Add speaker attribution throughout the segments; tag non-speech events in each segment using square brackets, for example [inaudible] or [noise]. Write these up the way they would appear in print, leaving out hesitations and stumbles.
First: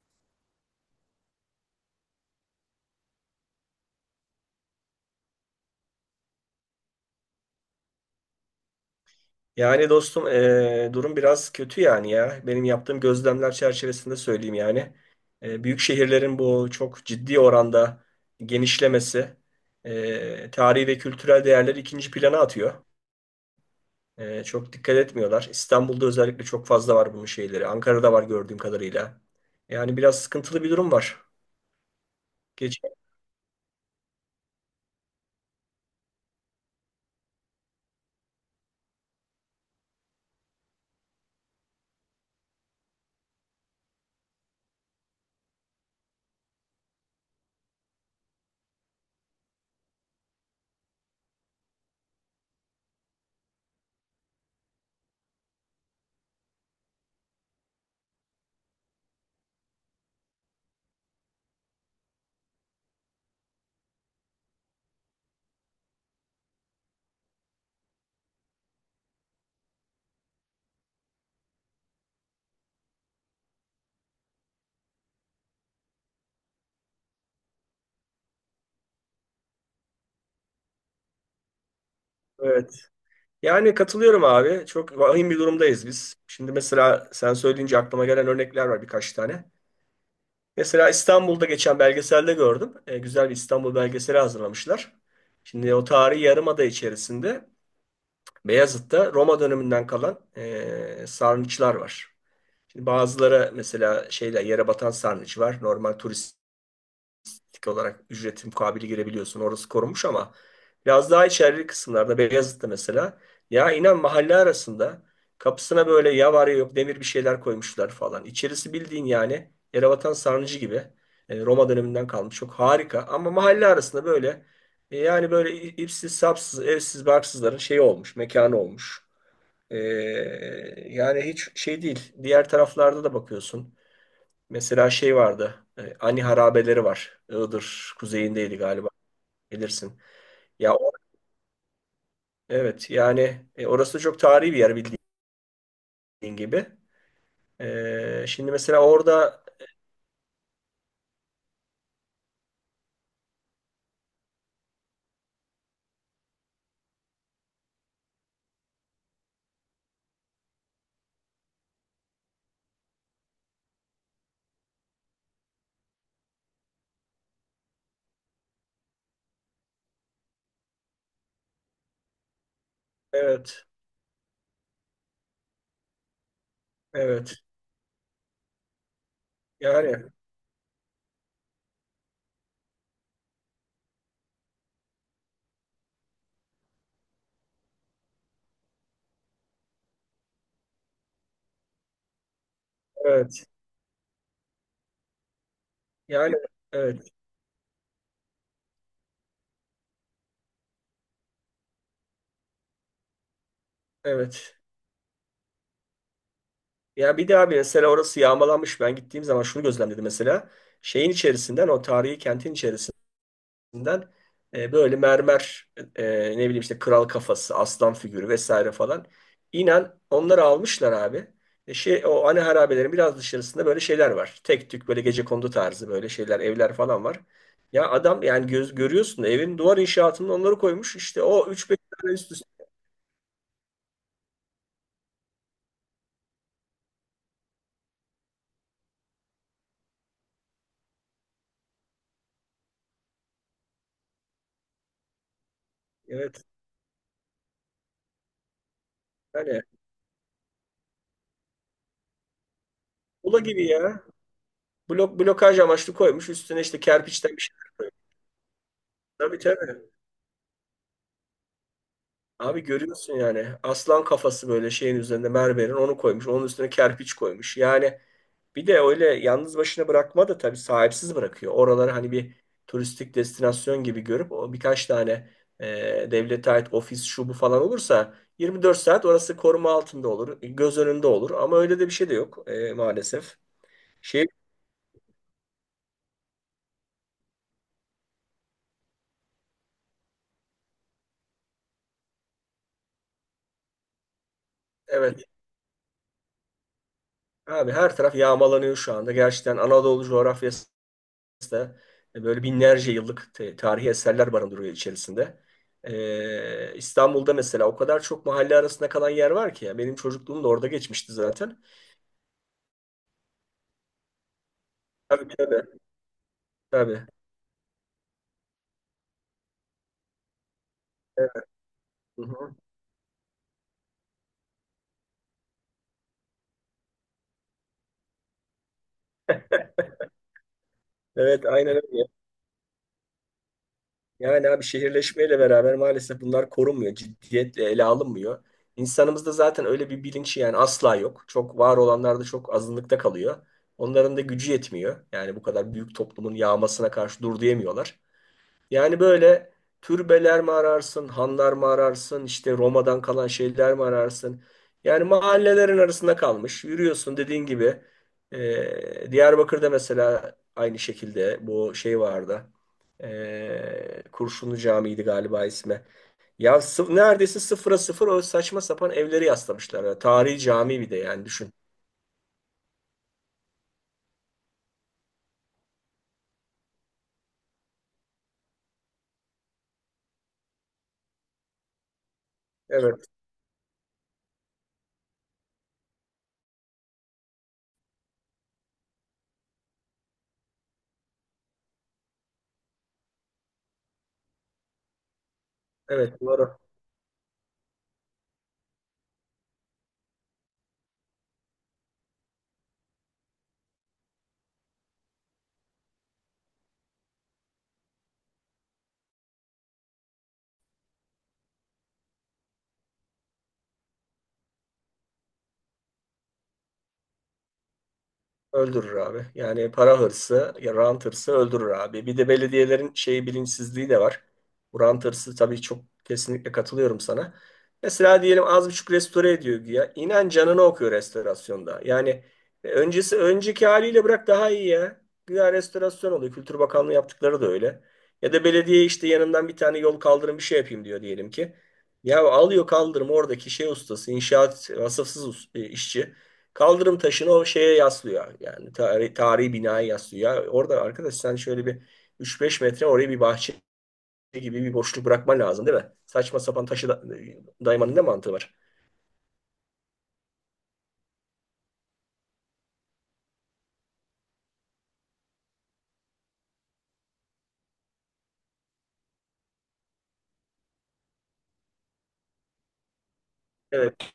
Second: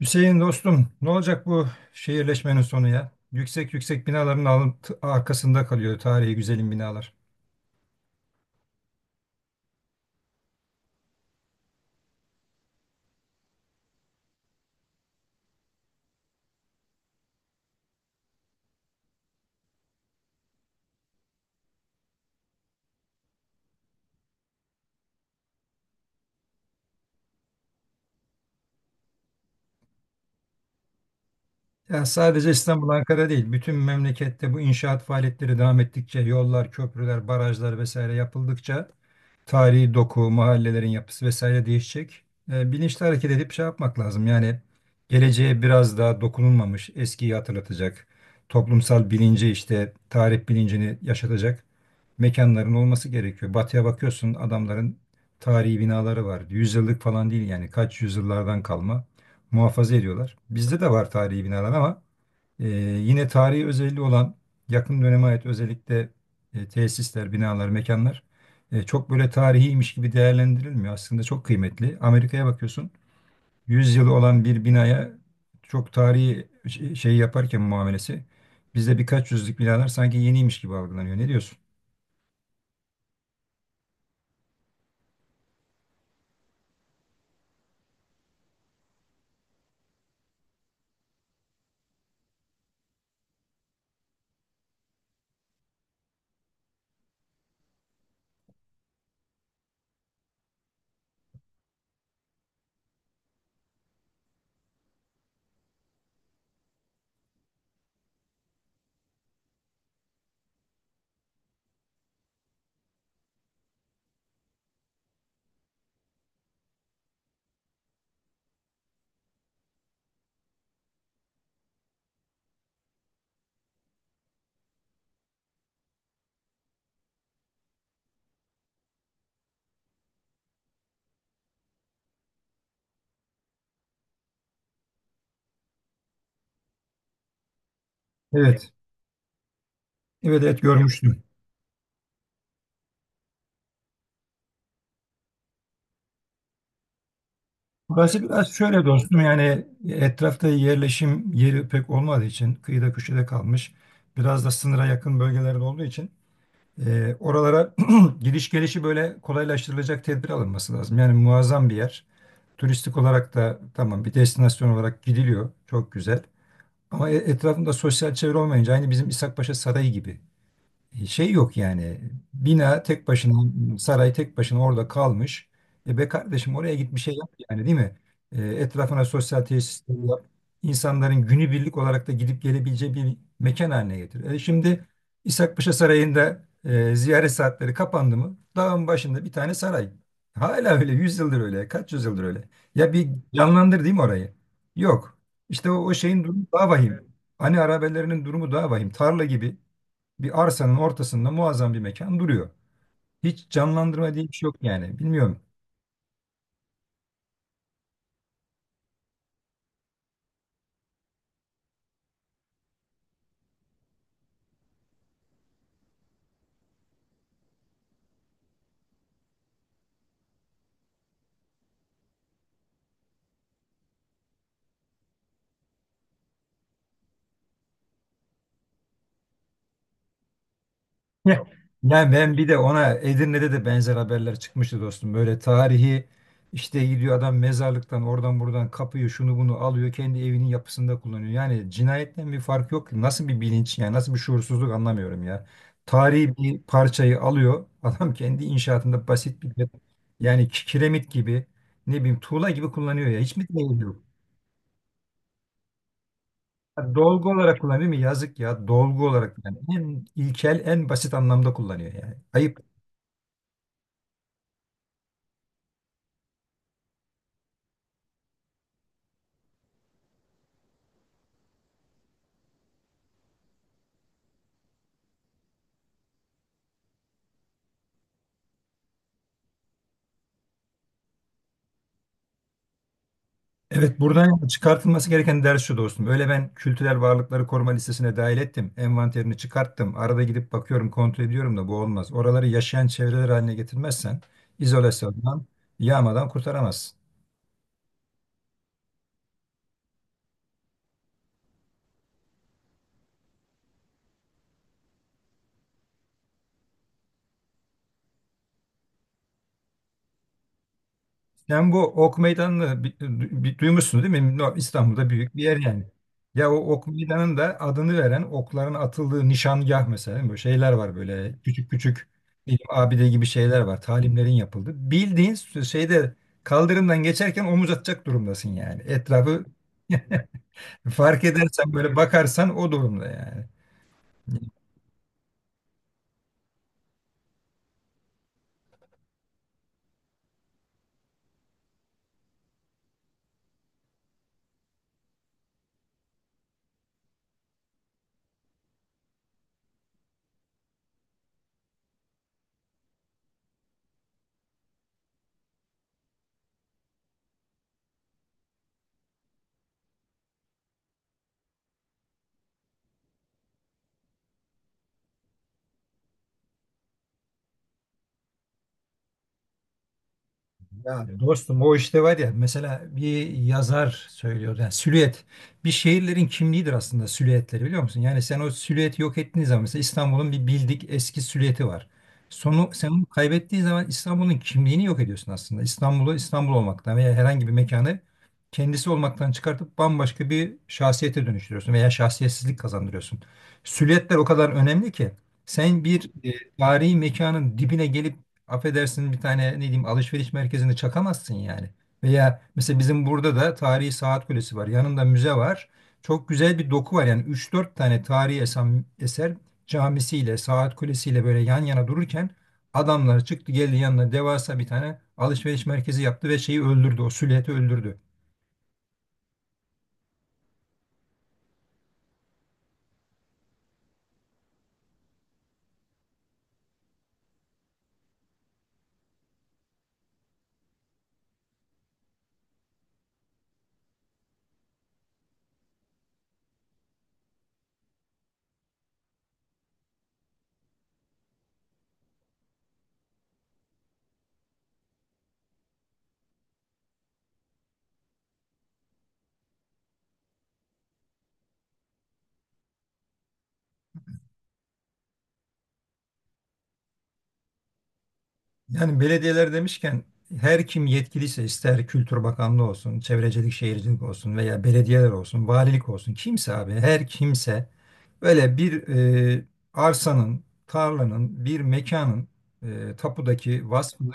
Speaker 1: Hüseyin dostum, ne olacak bu şehirleşmenin sonu ya? Yüksek yüksek binaların arkasında kalıyor tarihi güzelim binalar.
Speaker 2: Yani dostum, durum biraz kötü yani ya. Benim yaptığım gözlemler çerçevesinde söyleyeyim yani. Büyük şehirlerin bu çok ciddi oranda genişlemesi tarihi ve kültürel değerleri ikinci plana atıyor. Çok dikkat etmiyorlar. İstanbul'da özellikle çok fazla var bunun şeyleri. Ankara'da var gördüğüm kadarıyla. Yani biraz sıkıntılı bir durum var.
Speaker 1: Ya sadece
Speaker 2: Geç,
Speaker 1: İstanbul, Ankara değil, bütün memlekette bu inşaat faaliyetleri devam ettikçe, yollar, köprüler, barajlar vesaire yapıldıkça tarihi doku, mahallelerin yapısı vesaire değişecek. Bilinçli hareket edip şey yapmak lazım. Yani geleceğe biraz daha dokunulmamış, eskiyi hatırlatacak, toplumsal bilinci işte tarih bilincini yaşatacak mekanların olması gerekiyor. Batıya bakıyorsun adamların tarihi binaları var. Yüzyıllık falan değil yani kaç yüzyıllardan kalma muhafaza ediyorlar. Bizde de var tarihi binalar ama e, yine tarihi özelliği olan yakın döneme ait özellikle tesisler, binalar, mekanlar çok böyle tarihiymiş gibi değerlendirilmiyor. Aslında çok kıymetli. Amerika'ya bakıyorsun 100 yılı olan bir binaya çok tarihi şey yaparken muamelesi bizde birkaç yüzlük binalar sanki yeniymiş gibi algılanıyor. Ne diyorsun?
Speaker 2: evet. Yani katılıyorum abi. Çok vahim bir durumdayız biz. Şimdi mesela sen söyleyince aklıma gelen örnekler var birkaç tane. Mesela İstanbul'da geçen belgeselde gördüm. Güzel bir İstanbul belgeseli hazırlamışlar. Şimdi o tarihi yarımada içerisinde Beyazıt'ta Roma döneminden kalan sarnıçlar var. Şimdi bazıları mesela şeyler yere batan sarnıç var. Normal turist tik olarak ücreti mukabili girebiliyorsun. Orası korunmuş ama biraz daha içerili kısımlarda Beyazıt'ta mesela ya inan mahalle arasında kapısına böyle ya var ya yok demir bir şeyler koymuşlar falan. İçerisi bildiğin yani Yerebatan Sarnıcı gibi Roma döneminden kalmış. Çok harika ama mahalle arasında böyle yani böyle ipsiz sapsız evsiz barksızların şeyi olmuş, mekanı olmuş. E, yani hiç şey değil. Diğer taraflarda da bakıyorsun. Mesela şey vardı. Ani harabeleri var. Iğdır kuzeyindeydi
Speaker 1: Evet.
Speaker 2: galiba. Bilirsin.
Speaker 1: Evet, evet,
Speaker 2: Ya
Speaker 1: görmüştüm.
Speaker 2: evet, yani orası çok tarihi bir yer, bildiğin gibi.
Speaker 1: Burası
Speaker 2: E,
Speaker 1: biraz
Speaker 2: şimdi mesela
Speaker 1: şöyle dostum
Speaker 2: orada.
Speaker 1: yani etrafta yerleşim yeri pek olmadığı için kıyıda köşede kalmış. Biraz da sınıra yakın bölgelerde olduğu için oralara [clears throat] giriş gelişi böyle kolaylaştırılacak tedbir alınması lazım. Yani muazzam bir yer. Turistik olarak da tamam bir destinasyon olarak gidiliyor. Çok güzel. Ama etrafında sosyal çevre olmayınca aynı bizim İshakpaşa Sarayı gibi şey yok yani. Bina tek başına,
Speaker 2: Evet,
Speaker 1: saray tek başına orada kalmış. E be kardeşim oraya git bir şey yap
Speaker 2: evet.
Speaker 1: yani değil mi? Etrafına sosyal tesisler
Speaker 2: Yani
Speaker 1: yap. İnsanların günübirlik olarak da gidip gelebileceği bir mekan haline getir. Şimdi İshakpaşa Sarayı'nda ziyaret saatleri kapandı mı? Dağın başında bir tane saray. Hala öyle, yüz yıldır öyle, kaç yüzyıldır öyle. Ya bir
Speaker 2: evet.
Speaker 1: canlandır değil mi orayı? Yok. İşte o şeyin
Speaker 2: Yani
Speaker 1: durumu daha vahim.
Speaker 2: evet,
Speaker 1: Hani arabelerinin durumu daha vahim. Tarla gibi bir arsanın ortasında muazzam bir mekan duruyor. Hiç canlandırma diye bir şey
Speaker 2: evet.
Speaker 1: yok yani. Bilmiyorum.
Speaker 2: Ya bir de abi, mesela orası yağmalanmış. Ben gittiğim zaman şunu gözlemledim mesela. Şeyin içerisinden, o tarihi kentin içerisinden, üzerinden böyle mermer, ne bileyim, işte kral kafası, aslan figürü vesaire falan. İnan, onları almışlar abi. Şey o ana harabelerin biraz dışarısında böyle şeyler var. Tek tük böyle gecekondu tarzı böyle şeyler, evler falan var. Ya adam yani göz görüyorsun da, evin duvar inşaatında onları koymuş. İşte o
Speaker 1: [laughs]
Speaker 2: üç beş
Speaker 1: Yani
Speaker 2: tane üst
Speaker 1: ben
Speaker 2: üste.
Speaker 1: bir de ona Edirne'de de benzer haberler çıkmıştı dostum. Böyle tarihi işte gidiyor adam mezarlıktan oradan buradan kapıyı şunu bunu alıyor kendi evinin yapısında kullanıyor. Yani cinayetten bir fark yok. Nasıl bir bilinç yani nasıl bir şuursuzluk anlamıyorum ya. Tarihi
Speaker 2: Evet.
Speaker 1: bir parçayı alıyor [laughs] adam kendi inşaatında basit bir
Speaker 2: Yani
Speaker 1: yani kiremit gibi ne bileyim tuğla gibi kullanıyor ya. Hiç
Speaker 2: ola
Speaker 1: mi
Speaker 2: gibi
Speaker 1: değil.
Speaker 2: ya. Blok blokaj amaçlı koymuş. Üstüne işte
Speaker 1: Ha, dolgu
Speaker 2: kerpiçten bir şey.
Speaker 1: olarak kullanıyor mu? Yazık ya. Dolgu olarak
Speaker 2: Tabii,
Speaker 1: yani
Speaker 2: tabii.
Speaker 1: en ilkel, en basit anlamda kullanıyor yani. Ayıp.
Speaker 2: Abi görüyorsun yani, aslan kafası böyle şeyin üzerinde, mermerin onu koymuş. Onun üstüne kerpiç koymuş. Yani bir de öyle yalnız başına bırakma da tabii sahipsiz bırakıyor. Oraları hani bir turistik destinasyon gibi görüp o birkaç tane devlete ait ofis şu bu falan olursa, 24 saat orası koruma altında olur. Göz önünde olur ama öyle de bir şey de yok maalesef.
Speaker 1: Evet,
Speaker 2: Şey
Speaker 1: buradan çıkartılması gereken ders şu dostum. Öyle ben kültürel varlıkları koruma listesine dahil ettim. Envanterini çıkarttım. Arada gidip bakıyorum, kontrol ediyorum da bu olmaz. Oraları yaşayan çevreler haline getirmezsen
Speaker 2: evet,
Speaker 1: izolasyondan, yağmadan kurtaramazsın.
Speaker 2: abi, her taraf yağmalanıyor şu anda. Gerçekten Anadolu coğrafyası da böyle binlerce yıllık tarihi eserler barındırıyor içerisinde. İstanbul'da mesela o kadar çok mahalle arasında kalan yer var ki ya. Benim çocukluğum da orada geçmişti zaten.
Speaker 1: Sen bu Ok Meydanı'nı duymuşsun değil mi? No, İstanbul'da
Speaker 2: Tabii,
Speaker 1: büyük bir yer
Speaker 2: tabii.
Speaker 1: yani. Ya o Ok
Speaker 2: Tabii.
Speaker 1: Meydanı'nın da adını veren okların atıldığı nişangah mesela değil mi? Böyle şeyler var
Speaker 2: Evet,
Speaker 1: böyle küçük küçük
Speaker 2: hı hı.
Speaker 1: diyelim abide gibi şeyler var. Talimlerin yapıldı. Bildiğin şeyde kaldırımdan geçerken omuz atacak durumdasın yani. Etrafı [laughs] fark
Speaker 2: Evet,
Speaker 1: edersen
Speaker 2: aynen
Speaker 1: böyle
Speaker 2: öyle.
Speaker 1: bakarsan o durumda yani.
Speaker 2: Yani abi, şehirleşmeyle beraber maalesef bunlar korunmuyor. Ciddiyetle ele alınmıyor. İnsanımızda zaten öyle bir bilinç yani asla yok. Çok var olanlar da çok azınlıkta kalıyor. Onların da gücü yetmiyor. Yani bu kadar büyük toplumun yağmasına karşı dur diyemiyorlar. Yani böyle, türbeler mi ararsın, hanlar mı ararsın, işte Roma'dan kalan şeyler mi ararsın? Yani mahallelerin arasında kalmış. Yürüyorsun dediğin gibi. Diyarbakır'da mesela aynı şekilde bu şey vardı. Kurşunlu Camii'ydi galiba ismi. Ya neredeyse sıfıra sıfır o saçma sapan evleri yaslamışlar. Yani tarihi cami, bir de
Speaker 1: Ya
Speaker 2: yani düşün.
Speaker 1: dostum o işte var ya mesela bir yazar söylüyor yani silüet bir şehirlerin kimliğidir aslında silüetleri biliyor musun? Yani sen o silüeti yok ettiğin zaman mesela İstanbul'un bir bildik eski silüeti var. Sonu sen onu
Speaker 2: Evet,
Speaker 1: kaybettiğin zaman İstanbul'un kimliğini yok ediyorsun aslında. İstanbul'u İstanbul olmaktan veya herhangi bir mekanı kendisi olmaktan çıkartıp bambaşka bir şahsiyete dönüştürüyorsun veya şahsiyetsizlik kazandırıyorsun. Silüetler o kadar önemli ki sen bir
Speaker 2: evet, doğru.
Speaker 1: tarihi mekanın dibine gelip affedersin bir tane ne diyeyim alışveriş merkezinde çakamazsın yani. Veya mesela bizim burada da tarihi saat kulesi var. Yanında müze var. Çok güzel bir doku var. Yani üç dört tane tarihi eser camisiyle, saat kulesiyle böyle yan yana dururken adamlar çıktı geldi yanına devasa bir tane alışveriş merkezi yaptı ve şeyi öldürdü. O silüeti öldürdü.
Speaker 2: Öldürür abi. Yani para hırsı, ya rant hırsı öldürür abi. Bir de belediyelerin şeyi, bilinçsizliği de var. Bu rant hırsı tabii çok, kesinlikle katılıyorum sana. Mesela diyelim, az buçuk restore ediyor güya. İnan, canını okuyor restorasyonda. Yani öncesi, önceki haliyle bırak daha iyi ya. Güya restorasyon oluyor. Kültür Bakanlığı yaptıkları da öyle. Ya da belediye işte yanından bir tane yol, kaldırım, bir şey yapayım diyor diyelim ki. Ya alıyor kaldırım oradaki şey ustası, inşaat vasıfsız işçi. Kaldırım taşını o şeye yaslıyor. Yani tarihi, tarihi binaya yaslıyor. Orada arkadaş sen şöyle bir üç beş metre oraya bir bahçe gibi bir boşluk bırakman lazım değil mi? Saçma sapan taşı da daymanın ne mantığı var?
Speaker 1: Yani belediyeler demişken her kim yetkiliyse ister Kültür Bakanlığı olsun, Çevrecilik Şehircilik olsun veya belediyeler olsun, valilik olsun kimse abi her kimse böyle bir arsanın, tarlanın, bir mekanın tapudaki vasfını
Speaker 2: Evet,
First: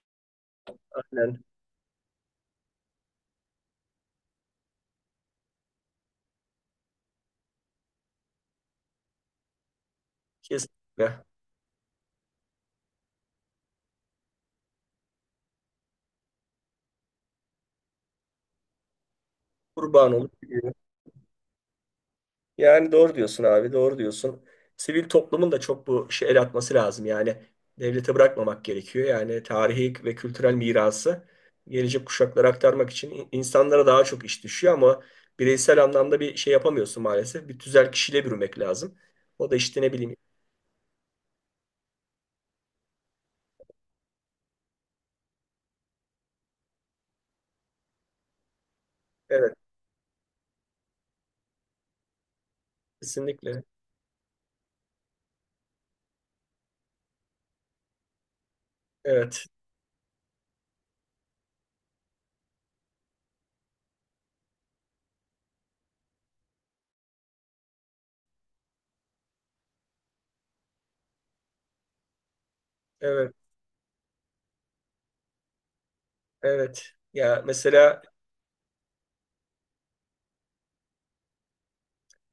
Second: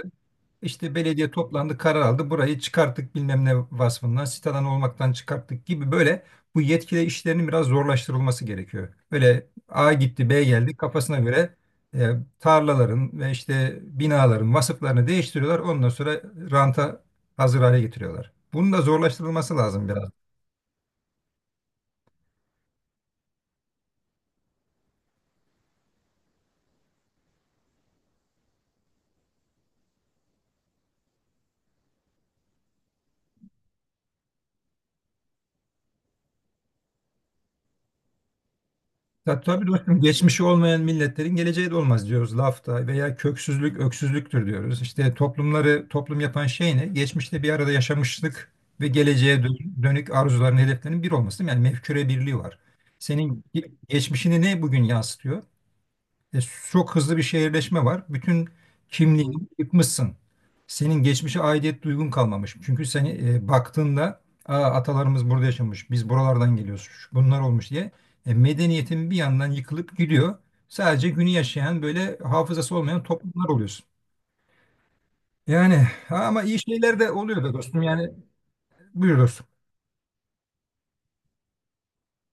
Speaker 1: işte belediye
Speaker 2: aynen.
Speaker 1: toplandı, karar aldı. Burayı çıkarttık bilmem ne vasfından, sitadan olmaktan çıkarttık gibi böyle bu yetkili işlerinin biraz zorlaştırılması gerekiyor. Böyle A gitti, B geldi kafasına
Speaker 2: Kesinlikle.
Speaker 1: göre e, tarlaların ve işte binaların vasıflarını değiştiriyorlar. Ondan sonra ranta hazır hale getiriyorlar. Bunun da zorlaştırılması lazım biraz.
Speaker 2: Kurban olup gidiyor. Yani doğru diyorsun abi, doğru diyorsun. Sivil toplumun da çok bu işe el atması lazım. Yani devlete bırakmamak gerekiyor. Yani tarihi ve kültürel mirası gelecek kuşaklara aktarmak için insanlara daha çok iş düşüyor ama bireysel anlamda bir şey yapamıyorsun maalesef. Bir tüzel kişiyle bürümek lazım.
Speaker 1: Ya
Speaker 2: O da
Speaker 1: tabii
Speaker 2: işte ne
Speaker 1: dostum
Speaker 2: bileyim.
Speaker 1: geçmişi olmayan milletlerin geleceği de olmaz diyoruz lafta veya köksüzlük öksüzlüktür diyoruz. İşte toplumları toplum yapan şey ne? Geçmişte bir arada yaşamışlık ve geleceğe
Speaker 2: Evet,
Speaker 1: dönük arzuların hedeflerinin bir olması değil mi? Yani mefküre birliği var. Senin
Speaker 2: kesinlikle.
Speaker 1: geçmişini ne bugün yansıtıyor? E, Çok hızlı bir şehirleşme var. Bütün kimliğini
Speaker 2: Evet,
Speaker 1: yıkmışsın. Senin geçmişe aidiyet duygun kalmamış. Çünkü seni baktığında Aa, atalarımız burada yaşamış, biz buralardan geliyoruz, şu- bunlar olmuş diye medeniyetin bir yandan yıkılıp gidiyor. Sadece günü yaşayan böyle hafızası olmayan
Speaker 2: evet,
Speaker 1: toplumlar oluyorsun. Yani ama iyi
Speaker 2: evet.
Speaker 1: şeyler de
Speaker 2: Ya
Speaker 1: oluyor da dostum.
Speaker 2: mesela
Speaker 1: Yani buyur dostum.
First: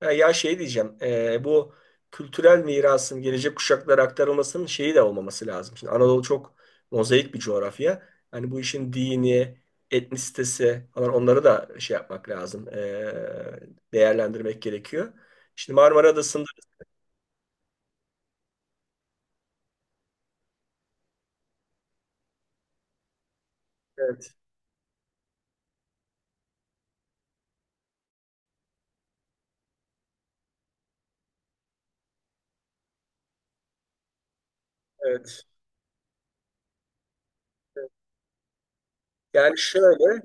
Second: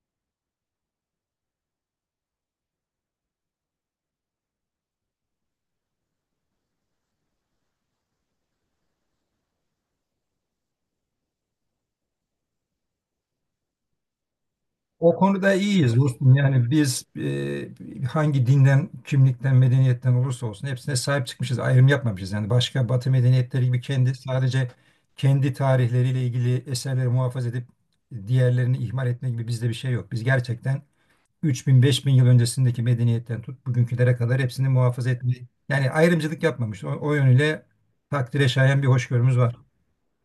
Speaker 2: Ya, şey diyeceğim, bu kültürel mirasın gelecek kuşaklara aktarılmasının şeyi de olmaması lazım. Şimdi Anadolu çok mozaik bir coğrafya. Hani bu işin dini, etnisitesi falan, onları da şey yapmak lazım, değerlendirmek gerekiyor.
Speaker 1: O konuda
Speaker 2: Şimdi
Speaker 1: iyiyiz
Speaker 2: Marmara
Speaker 1: dostum.
Speaker 2: Adası'nda.
Speaker 1: Yani biz hangi dinden, kimlikten, medeniyetten olursa olsun hepsine sahip çıkmışız. Ayrım yapmamışız. Yani başka Batı medeniyetleri gibi kendi
Speaker 2: Evet,
Speaker 1: sadece kendi tarihleriyle ilgili eserleri muhafaza edip diğerlerini ihmal etme gibi bizde bir şey yok. Biz gerçekten 3000-5000 yıl öncesindeki medeniyetten tut bugünkülere kadar hepsini muhafaza
Speaker 2: evet.
Speaker 1: etmeyi yani ayrımcılık yapmamış. O yönüyle takdire şayan bir hoşgörümüz var.
Speaker 2: Yani şöyle,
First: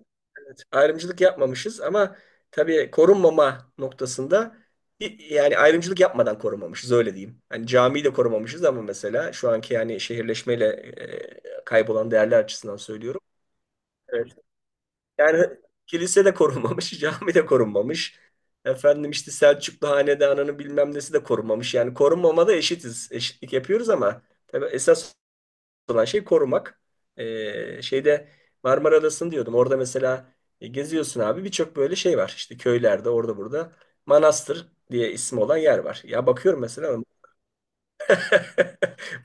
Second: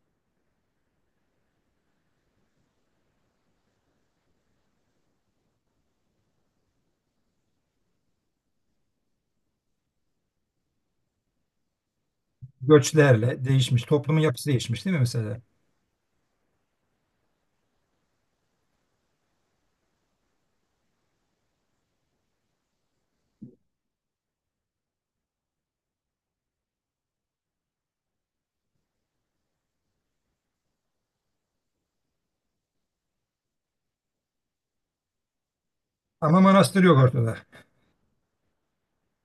Speaker 2: evet, ayrımcılık yapmamışız ama tabii korunmama noktasında, yani ayrımcılık yapmadan korumamışız, öyle diyeyim. Hani camiyi de korumamışız ama mesela şu anki yani şehirleşmeyle kaybolan değerler açısından söylüyorum.
Speaker 1: Göçlerle değişmiş. Toplumun
Speaker 2: Evet.
Speaker 1: yapısı değişmiş değil mi mesela?
Speaker 2: Yani kilise de korunmamış, [laughs] cami de korunmamış. Efendim işte Selçuklu hanedanının bilmem nesi de korunmamış. Yani korunmamada eşitiz. Eşitlik yapıyoruz ama tabii esas olan şey korumak. Şeyde Marmara Adası'nı diyordum. Orada mesela geziyorsun abi, birçok böyle şey var. İşte köylerde, orada burada, Manastır diye ismi olan yer var. Ya
Speaker 1: Ama
Speaker 2: bakıyorum
Speaker 1: manastır yok
Speaker 2: mesela, [laughs]
Speaker 1: ortada.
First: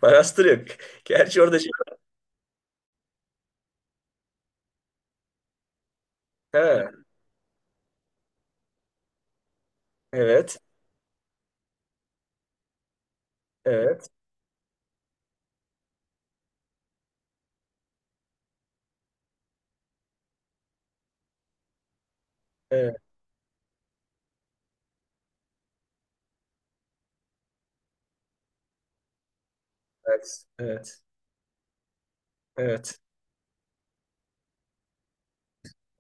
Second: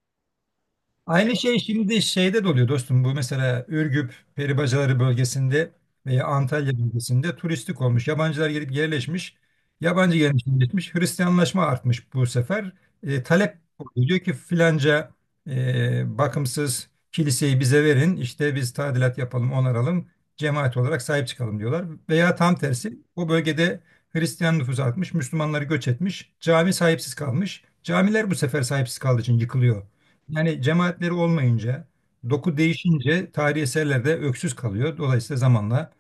Speaker 2: Manastır yok.
Speaker 1: Aynı
Speaker 2: Gerçi
Speaker 1: şey
Speaker 2: orada şey...
Speaker 1: şimdi şeyde de oluyor dostum. Bu mesela Ürgüp, Peribacaları bölgesinde veya Antalya
Speaker 2: Ha,
Speaker 1: bölgesinde turistik olmuş. Yabancılar gelip yerleşmiş. Yabancı gelmiş
Speaker 2: evet,
Speaker 1: yerleşmiş. Hristiyanlaşma artmış bu sefer. Talep oluyor.
Speaker 2: evet,
Speaker 1: Diyor ki filanca bakımsız kiliseyi bize verin. İşte biz tadilat yapalım, onaralım. Cemaat olarak sahip çıkalım diyorlar. Veya tam
Speaker 2: evet,
Speaker 1: tersi o bölgede Hristiyan nüfusu artmış. Müslümanları göç etmiş. Cami sahipsiz kalmış. Camiler bu sefer sahipsiz kaldığı için yıkılıyor.
Speaker 2: evet,
Speaker 1: Yani
Speaker 2: evet,
Speaker 1: cemaatleri olmayınca, doku
Speaker 2: evet.
Speaker 1: değişince tarihi eserler de öksüz kalıyor. Dolayısıyla zamanla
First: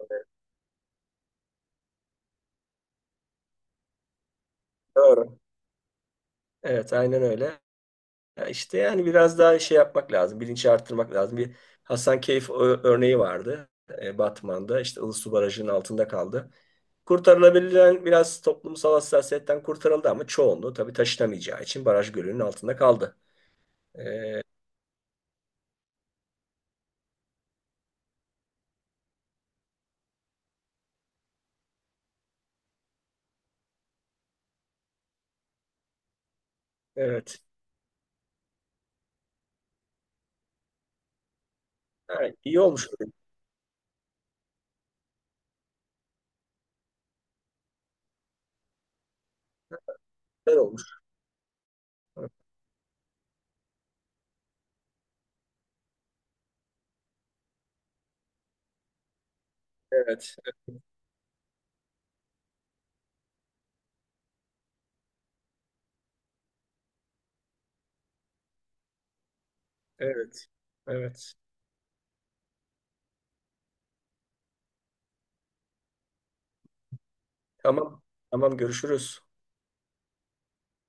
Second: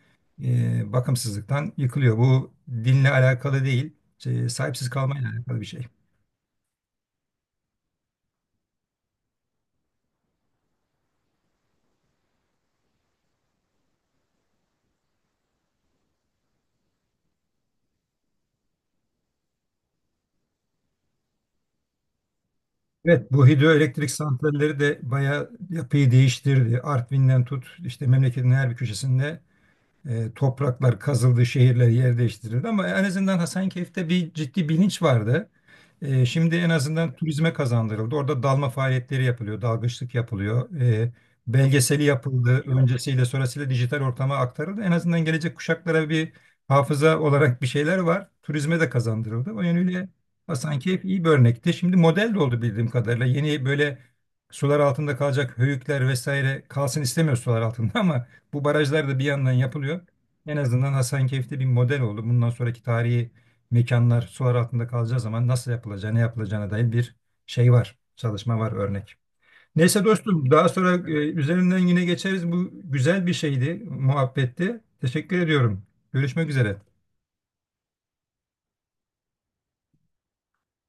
Speaker 1: bakımsızlıktan yıkılıyor. Bu dinle alakalı değil, şey, sahipsiz kalmayla
Speaker 2: Doğru.
Speaker 1: alakalı bir şey.
Speaker 2: Evet, aynen öyle. Ya işte yani biraz daha şey yapmak lazım. Bilinci arttırmak lazım. Bir Hasankeyf örneği vardı. Batman'da işte Ilısu Barajı'nın altında kaldı. Kurtarılabilen biraz toplumsal hassasiyetten kurtarıldı ama çoğunluğu tabii taşınamayacağı için baraj gölünün altında kaldı.
Speaker 1: Evet, bu hidroelektrik
Speaker 2: Ee,
Speaker 1: santralleri de bayağı yapıyı değiştirdi. Artvin'den tut, işte memleketin her bir köşesinde topraklar kazıldı, şehirler yer değiştirildi ama en azından Hasankeyf'te bir ciddi bilinç vardı. Şimdi en azından
Speaker 2: evet.
Speaker 1: turizme kazandırıldı. Orada dalma faaliyetleri yapılıyor, dalgıçlık yapılıyor. Belgeseli
Speaker 2: Ha,
Speaker 1: yapıldı,
Speaker 2: iyi olmuş.
Speaker 1: öncesiyle sonrasıyla dijital ortama aktarıldı. En azından gelecek kuşaklara bir hafıza olarak bir şeyler var. Turizme de kazandırıldı. O yönüyle
Speaker 2: Güzel olmuş.
Speaker 1: Hasankeyf iyi bir örnekti. Şimdi model de oldu bildiğim kadarıyla. Yeni böyle sular altında kalacak höyükler vesaire kalsın istemiyor sular altında [laughs] ama bu barajlar da bir yandan yapılıyor.
Speaker 2: Evet.
Speaker 1: En azından Hasankeyf'te bir model oldu. Bundan sonraki tarihi mekanlar sular altında kalacağı zaman nasıl yapılacağı, ne yapılacağına dair bir şey var. Çalışma var, örnek. Neyse
Speaker 2: Evet.
Speaker 1: dostum, daha sonra
Speaker 2: Evet.
Speaker 1: üzerinden yine geçeriz. Bu güzel bir şeydi, muhabbetti. Teşekkür ediyorum. Görüşmek üzere.
Speaker 2: Tamam. Tamam, görüşürüz.